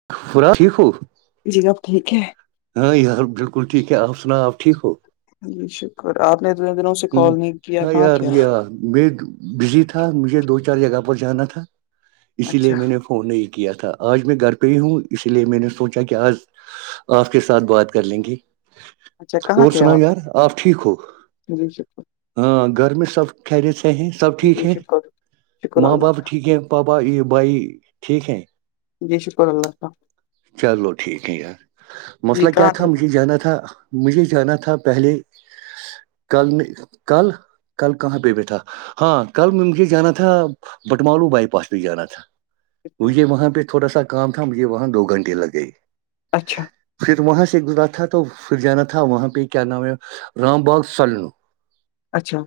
[unintelligible] جی اب ٹھیک ہے ہاں یار بالکل ٹھیک ہے آپ سناؤ آپ ٹھیک ہو جی شکر آپ نے اتنے دنوں سے کال ہ نہیں کیا ہاں کہاں یار تھے بھیا میں بزی تھا مجھے دو چار جگہ پر جانا تھا اسی اچھا لیے میں نے نہیں کیا تھا اج میں گھر پہ ہی ہوں اس لیے میں نے سوچا کہ آپ کے ساتھ بات کر لیں گی اچھا کہاں تھے آپ ہاں گھر میں سب ٹھہرے سے ہیں سب ٹھیک جی ہے شکر شکر ماں باپ اللہ کا ٹھیک ہے پابا یہ بھائی ٹھیک ہے جی شکر اللہ چلو ٹھیک ہے یار جی مسئلہ کیا کہاں تھا تھے مجھے جانا تھا مجھے جانا تھا پہلے کل نے کل کل کہاں پہ بھیٹھ تھا ہاں کل مجھے جانا تھا بٹمالو بائی پاس بھیہ جانا تھا آپ؟ مجھے وہاں پہ تھوڑا سا کام تھا مجھے وہاں دو گھنٹے لگ گئے اچھا پھر وہاں سے گزرا تھا تو پھر جانا تھا وہاں پہ کیا نام ہے رام باغ سال نو اچھا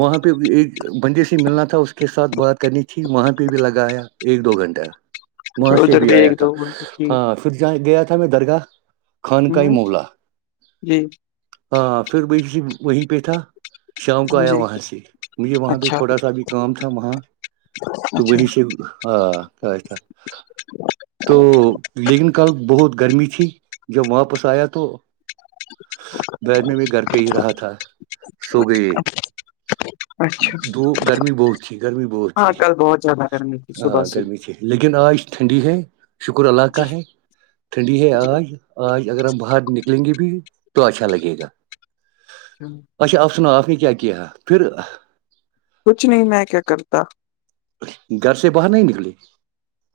وہاں پہ ایک بندے سے ملنا تھا اس کے ساتھ بات کرنی تھی وہاں پہ بھی لگا آیا ایک دو گھنٹہ وہاں اچھا سے ادھر بھی آیا ایک تھا دو جی ہاں گیا تھا میں درگاہ خانہ ہ مولا جی ہاں پھر بی وہیں پہ تھا شام کو آیا جی وہاں سے مجھے وہاں پہ اچھا تھوڑا سا ابھی کام تھا وہاں تو اچھا وہش ہاں تھا تو لیکن کل بہت گرمی تھی جب واپس آیا تو بعیر میں میں گھر پہ ہی رہا تھا سوگئے اچھا ب گرمی بہت تھی گرمی بہت ہاں تھی کل بہت زیادہ گرمی تھی ہاں صبح سے گرمیمی تھی لیکن آج ٹھنڈی ہے شکر جی علاقہ ہے ٹھنڈی ہے آج اچھا آج اگر ہم باہر نکلیں گے بھی تو اچھا لگے گا اچھ اچھا آپ سنا آپ نے کیا کیا ہے پھر کچھ نہیں میں کیا کرتا گھر سے باہر نہیں نکلی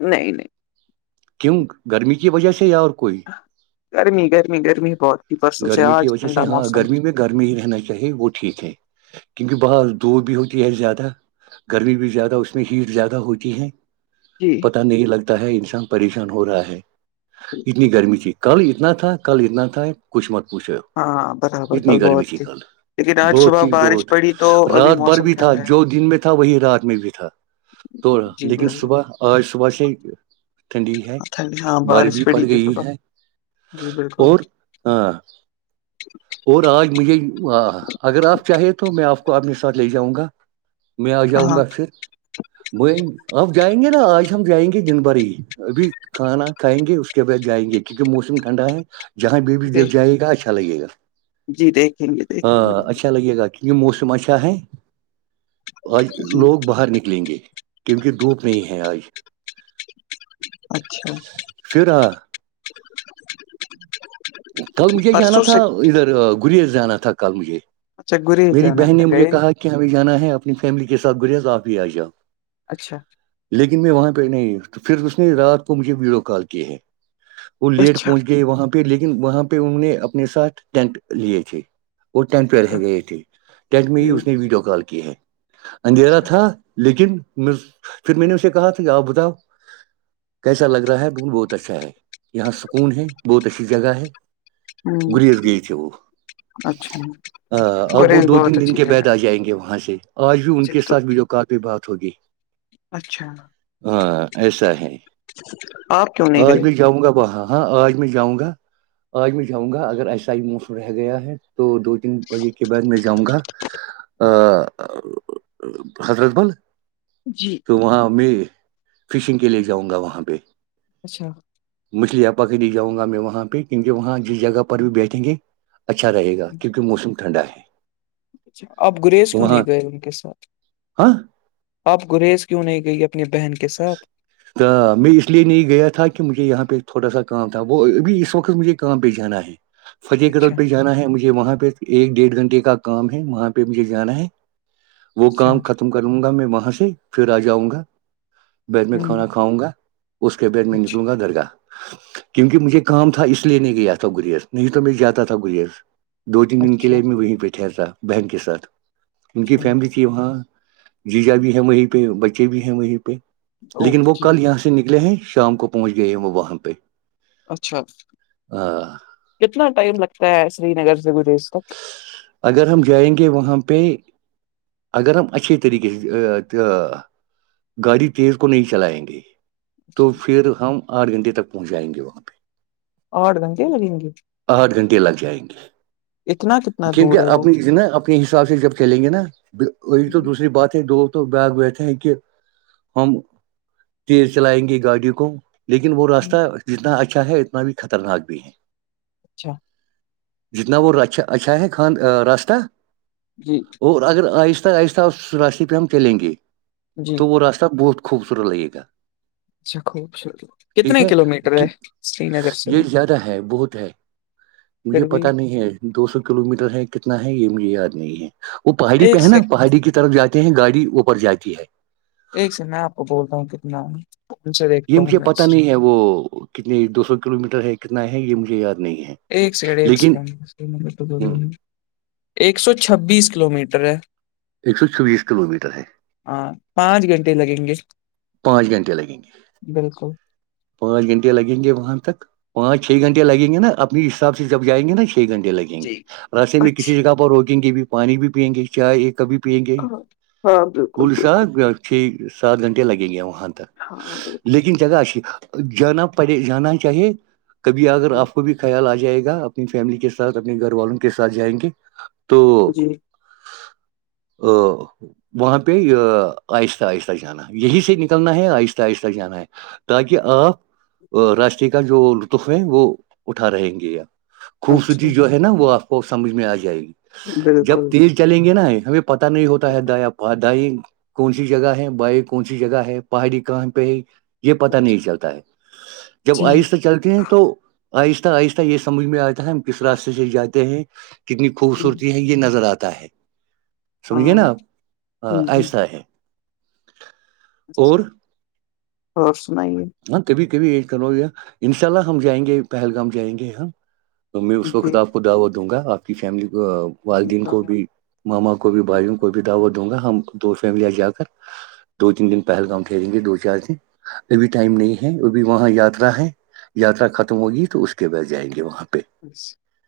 نہیں نہیں کیوں گرمی کی وجہ سے یا اور کوئی گرمی گرمی گرمی بہت ہی برسوں سے گرمی آج کی وجہ ٹھنڈا سے ہاں موسم ہے گرمی میں گرمی ہی رہنا چاہیے وہ ٹھیک ہے کیونکہ بہر دور بھی ہوتی ہے زیادہ گرمی بھی زیادہ اس ہیٹ زیادہ ہو چی ہے جی پتہ نہیں لگتا ہے انسان پریشان ہو رہا ہے بالکل اتنی گرمی تھی کل اتنا تھا کل اتنا تھا کچھ مت پوچھو ہاں برابر کل اتنی گرمی بہت تھی کل لیکن آج بہت صبح ہی بارش بہت پڑی تو ابھی رات بھر موسم بھی تھا ٹھنڈا ہے جو دن میں تھا وہی رات میں بھی تھا توڑا جی لیکن بالکل صبح آج صبح سے ٹھنڈی ہے ہاں بارش بھی پڑ پڑی تھی گئی صبح ہے جی بالکل اور ہاں اور آج مجھے اگر آپ چاہیں تو میں آپ کو آپ نے س لے جاؤں گا میں آ جاؤں ہاں گا پھر وہ آپ جائیں گے نا آج ہم جائیں گے دن بھر ہی ابھی کھانا کھائیں گے اس کے بعد جائیں گے کیونکہ موسم ٹھنڈا ہے جہاں بی بھی جی دل جائے گا اچھا لگے گا دیکھیں گے دیکھیں گے ہاں اچھا لگے گا یہ مسم اچها ہے ہیں آج جی لوگ باہر نک لیں گے کیونکہ دھوپ نہیں ہے آج اچھا [unintelligible] پھر ہاں، کل مجھے جانا پرسوں تھا سے ادھر گری جانا تھا کل مجھے اچھا گریز میری جانا بہن تھا نے مجھے گئے نہیں کہا کہ ہمیں جانا ہے اپنی فیملی کے ساتھ گریز آپ بھی آ جاؤ اچھا لیکن میں وہاں پہ نہیں تو پھر اس نے رات کو مجھے ویڈیو کال کی ہے وہ لیٹ اچھا پہنچ گئے وہاں پہ لیکن وہاں پہ ان نے اپنے ساتھ ٹینٹ لیے تھے وہ ٹینٹ پہ اچھا رہ گئے تھے ٹینٹ میں ہی جی اس نے ویڈیو کال کی ہے اندھیرا اچھا تھا لیکن پھر میں نے اسے کہا تھا آپ بتاؤ کیسا لگ رہا ہے بول بہت اچھا ہے یہاں سکون ہے بہت اچھی جگہ ہے ہوں گریز گئی تے وہ اچھا ہ اب وہ گریز دو تین بہت دن اچھی کے جگہ ہے۔ بعد آ جائیں گے وہاں سے آج بھی ان اچھا کے تو ساتھ بھی جو کافی بات ہوگی اچھا ہاں ایسا ہے آپ کیوں نہیں آج گئے میں جاؤں گا وہاں ہاں آج میں جاؤں گا آج میں جاؤں گا اگر ایسا ہی موسم رہ گیا ہے تو دو تین بجے کے بعد میں جاؤں گا ا حضرت بل جی تو وہاں میں فشنگ کے لیے جاؤں گا وہاں پہ اچھا مچھلی یاپا کے لی جاؤں گا میں وہاں پہ کیونکہ وہاں جس جگہ پر بھی بیٹھیں گے اچھا رہے گا کیونکہ موسم ٹھنڈا ہے اچھا آپ گرییز کیوں وہاں نہیں گئے ان کے ساتھ ہاں آپ گریز کیوں نہیں گئی اپنی بہن کے ساتھ میں اس لیے نہیں گیا تھا کہ مجھے یہاں پہ تھوڑا سا کام تھا وہ ابھی اس وقت مجھے کام پہ جانا ہے جی فتح قدل اچھا پہ جانا ہے مجھے وہاں پہ ایک ڈیڑھ گھنٹے کا کام ہے وہاں پہ مجھے جانا ہے وہ اچھا کام ختم کر لوں گا میں وہاں سے پھر آ جاؤں گا بیڈ میں ہوں کھانا کھاؤں گا اس کے بیڈ میں اچھا نکلوں گا درگاہ کیونکہ مجھے کام تھا اس لیے نہیں گیا تھا گریز نہیں تو میں جاتا تھا گریز دو تین دن کے اچھا لیے میں وہیں پہٹھہرتا بہن کے ساتھ ان کی اچھا فیملی وہاں جیجا بھی ہے وہیں پہ بچے بھی ہیں وہیں پہ لیکن وہ اوکے کل یہاں سے نکلے ہیں شام کو پہنچ گئے ہیں وہ وہاں پہ اچھا کتنا ٹائم لگتا ہے سری نگر سے گریز تک اگر ہم جائیں گے وہاں پہ اگر ہم اچھھی طریقے سے گاڑی تیز کو نہیں چلائیں گے تو اچھا پھر ہم آٹھ گھنٹے تک پہنچائیں گے وہاں پہ آٹھ گھنٹے لگیں گے آٹھ گھنٹے لگ جائیں گے اتناتنا کیونکہ اپنی نا اپنے حساب سے جب چلیں گے نا وہی جی تو دوسری بات ہے دو تو بگ بیتے ہیں کہ ہم تیز چلائیں گے گاڑی کو لیکن وہ ہوں، راستہ جتنا اچھا ہے اتنا بھی خطرناک بھی ہے اچھا [unintelligible] جتنا وہھا اچھا ہے خان راستہ جی اور اگر آہستہ آہستہ اس راشتے پہ ہم چلیں گے جی توور آتا بہت خوبصورت لگے گا اچھا خوبصورت ٹھیک کتنے ہے کلو میٹر کہ ہے سری نگر سے یہ وہ زیادہ ہے بہت ہے مجھے پھر بھی پتا نہیں ہے دو سو کلو میٹر ہے کتنا ہے یہ مجھے یاد نہیں ہے وہ پہاڑی پہ ایک ہے نا سیک پہاڑی کی طرف جا کے ہیں گاڑی اوپر جاتی ہے ایک س میں آپ کو بولتا ہوں کتنا ان سے یہ دیکھتا ہوں مجھے میں پتا نہیں ہے وہ کتنی دو سو کلو میٹر ہے کتنا ہے یہ مجھے یاد نہیں ہے ایک لیکن ایک سو چبیس کلو میٹر ہے ایک سو چوبیس کلو میٹر ہے ہاں پانچ گھنٹے لگیں گے پانچ گھنٹے لگیں گے بالکل پانچ گھنٹے لیں گے وہاں تک پانچ چھ گھنٹے لگیں گے نا اپنے حساب سے جائیںے نا چھ گھنٹے لگ گے یں جی گے رستے میں اچھا کسی جگہ پر روکیں گے بھی پانی بھی پئیں گے چاہے کب بھی پی گے ہاں ہاں بالکل کولی سا بالکل چھ سات گھنٹے لگیں گے وہاں تک ہاں بالکل لیکن جگہ ا جانا پڑے جانا چاہیے کبھی اگر ہ آپ کو بھی خیال آ جائے گا اپنی فیملی کے ساتھ اپنے گھر والوں کے سھ جائیں گے تو جی [inaudible] وہاں پہ آہستہ آہستہ جانا یہی سے نکلنا ہے آہستہ آہستہ جانا ہے تاکہ آپ راستے کا جو لطف ہے وہ اٹھا رہیں گے یا اچھا خوبصورتی جو ہے نا وہ اف واؤ سمجھ میں آ جائے گی جب بالکل تیز چلیں گے نا ہمیں پتہ نہیں ہوتا ہے دایاب پ دائیں کون سی جگہ ہے بائیں کون سی جگہ ہے پہاڑی کہاں پہ یہ پتا نہیں اچھا چلتا ہے جب جی آئیسے سے چلتے ہیں تو آہستہ آہستہ یہ سمجھ میں آتا ہے کس راستے سے جاتے ہیں کتنی ہوں، خوبصورتی ہے یہ نظر آتا ہے سمجھھیے ہاں نا آپ ہوں، جی ایہسہ ہے اور اور سنائیے ہاں کبھی کبھی یہ کو گیا انشاء اللہ ہم جائیں گے پہلگام جائیں گے ہ تو میں اس وقت جی آپ کو دعوت دوں گا آپ کی فیملی والدین کو بھی ماما کو بھی بھائیوں کوئی بھی دعوت دوں گا ہم دو فیملیا آ جا کر دو تین دن پہلگام ٹہریں گے دو چار دن ابھی ٹائم نہیں ہے ابھی وہاں یاترا ہے یاترا ختم ہوگی تو اس کے بعد جائیں گے وہاں پہ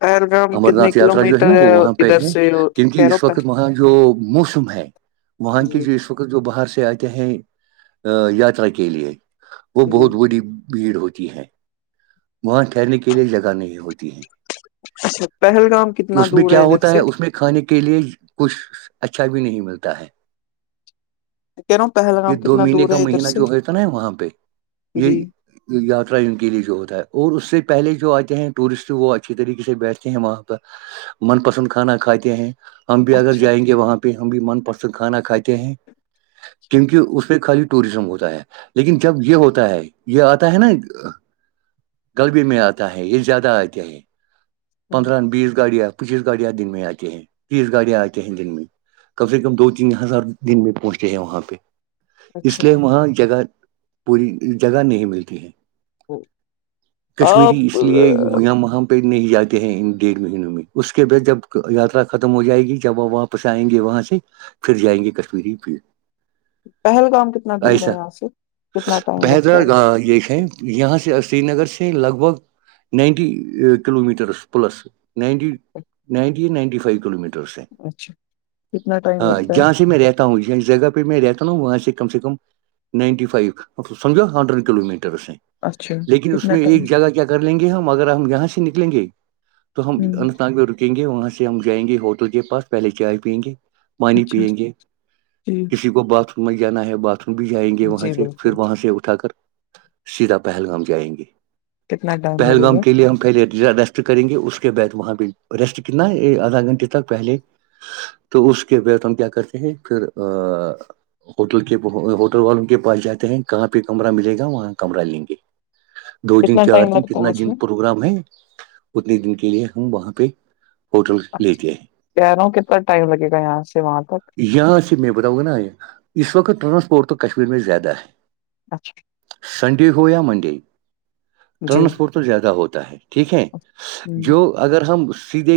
پہلگام کتنے ناتھ کلو یاترا جو ہے نا میٹر وہ وہاں پہ ادھر ہے سے کیونک کیرو اس پہ وقت جو موسم ہے وہاں کے جی جو وقت جو باہر سے آتے ہیں یاترا کے لیے وہ جی بہت بڑی بھیڑ ہوتی ہے وہاں ٹہرنے کے لیے جگہ نہیں ہوتی ہے اچھا پہلگام کتنا اس میں دور کیا ہے ادھر ہوتا سے اس میں کھانے کے لیئے کچھ اچھا بھی نہیں ملتا ہے کہہ رہا ہوں یہ پہلگام دو کتنا مہینے دور کا ہے ادھر مہینہ سے جو ہو تھا نا وہاں پہ جی یہ یاترا ان کے لیے جو ہوتا ہے اور اس سے پہلے جو آتے ہیں ٹورسٹ وہ اچھی طریقے سے بیٹھتے ہیں وہاں پر من پسند کھانا کھاتے ہیں ہم اگر اچھا جائیں گے وہاں پہ ہم بھی من پسند کھانا کھاتے ہیں اچھا کیونکہ اس پہ خالی ٹوریزم ہوتا ہے لیکن جب یہ ہوتا ہے یہ آتا ہے نا غلبی میں آتا ہے یہ زیادہ آتے ہے ہوں، پندرہ بیس گاڑیاں پچیس گاڑیاں دن میں آتے ہیں تیس گاڑیاں آتے ہیں دن میں کم سے کم دو تین ہزار دن میں پہنچ رہے ہیں وہاں پہ اس اچھا لیے وہاںہ پوری جگہ نہیں ملتی ہے کشمیری آپ اس لیے یہاں وہاں پہ نہیں جاتی ہیں ان ڈیڑھ مہینوں میں اس کے بعد جب یاترا ختم ہو جائے گی جب وہ واپس آئیں گے وہاں سے پھر جائیں گے کشمیری پ پہلگام کتنا دور ایسا ہے یہاں سے کتنا ٹائم لگتا بہدر گا ہے یہس ہے یہاں سے سری نگر سے لگ بھگ ninety kilometres plus ninety ninety ninety five kilometre اس سے اچھا کتنا ٹائم ہاں لگتا ہے جہاں سے میرے ایک ہوں ج جگہ پہ میں رہتا ہوں وہاں سے کم سے کم نائنٹی فائیو سمجھو ہنڈریڈ کلو میٹرس ہیں اچھا لیکن اس کتنا میں ٹائم ایک جگہ کیا کیا کر لیں گے ہم اگر ہم یہاں سے نکلیں گے تو ہم ہوں اننت ناگ میں رکیں گے وہاں سے ہم جائیں گے ہوٹل کے پاس پہلے چائے پیئیں گے پانی اچھا پیئیں گے جی کسی کو باتھ روم میں جانا ہے باتھ روم بھی جائیں گے وہاں جی سے پھر بالکل وہاں سے اٹھا کر سیدھا پہلگام جائیں گے کتنا ٹائم لگے پہلگام گا کےے ہم پہلےسٹ کریں گے اس کے بعد وہاں پہ ریسٹ کتنا آدھا گھنٹے تک پہلے تو اس کے وت ہم کیا کرتے ہیں پھر ہوٹل کے ہوٹل والوں کے پاس جاتے ہیں کہاں پہ کمرہ ملے گا وہاں کمرہ لیں گے دو دن کتنا چار ٹائم دن لگتا کتنا ہے اس دن میں پروگرام ہے اتنے دن کے لیے ہم وہاں پہ ہوٹل چ لیتے ہیں کہہ رہا ہوں کتنا ٹائم لگے گا یہاں سے وہاں تک یہاں سے میں بتاؤ نا یہ اس وقت ٹرانسپورٹ تو کشمیر میں زیادہ ہے اچھا سنڈے ہو یا منڈے جی ٹرانسپورٹ تو زیادہ ہوتا ہے ٹھیک ہے ہوں جو اگر ہم سیدھے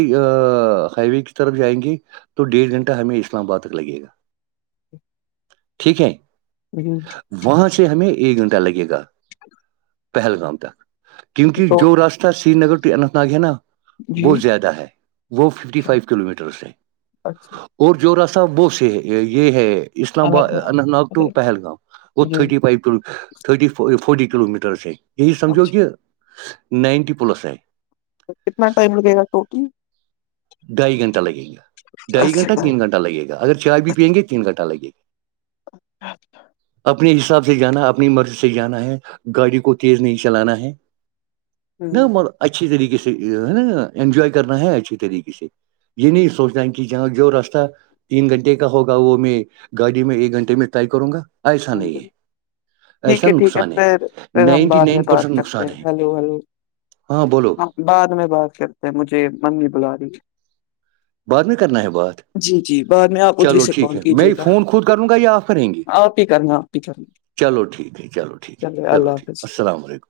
ہائی وے کی طرف جائیں گے تو ڈیڑھ گھنٹہ ہمیں اسلام آباد تک لگے گا ٹھیک ہے [unintelligible] وہاں سے ہمیں ایک گھنٹہ لگے گا پہلگام تک کیونکہ تو جو راستہ سری نگر و اننت نگ ہے نا جی وہہ زیادہ ہے وہ ففٹی اچھا فائیو کلو میٹرس ہیں اچھا اور اور جو راستہ وہ سے ہے یہ ہے اسلام آباد اننت ناگ ٹو پہلگام گت جی تھٹی فائیو ت تھٹی فوٹی کلو میٹرس آ یہی سمجھو اچھا کہ نائنٹی پلس آ ہے تو کتنا ٹائم لگے گا ٹوٹل ڈھائی گھنٹہ لگے گا ڈھائی اچھا گھنٹہ ٹائم تین گھنٹ لگے گا اگر چائے بھی پئیں گے تین گھنٹہ لگے گا اچا اپنے حساب سے جانا اپنی مرضی سے جانا ہے گاڑی کو تیز نہیں چلانا ہے ن ہوں م اچھی طریقے سے ہے نا انجوائے کرنا ہے اچھی طریقے سے یہ نہیں سوچتا کہ جاں جو رستہ تین گھنٹے کا ہوگا وہ میں گاڑی میں ایک گھنٹے میں طے کروں گا ایسا نہیں ہے بالکل ٹھیک ایسا ٹھیک نقصان ہے پھر پھر ہم نائنٹی بعد میں نائن بات پرسینٹ کرتے نقصان ہیں ہے ہیلو ہیلو ہاں بولو بعد میں بات کرتے ہیں مجھے ممی بلا رہی بعد میں کرنا ہے بات جی جی بعد میں آپ ادھر چلو سے ٹھیک کال ہے کیجیے میں گا فون خود کروں گا یا آف کریں گے آپ ہی کرنا آپ ہی کرنا چلو ٹھیک ہے چلو ٹھیک ہے چلے اللہ چلو ٹھیک حافظ السلام علیکم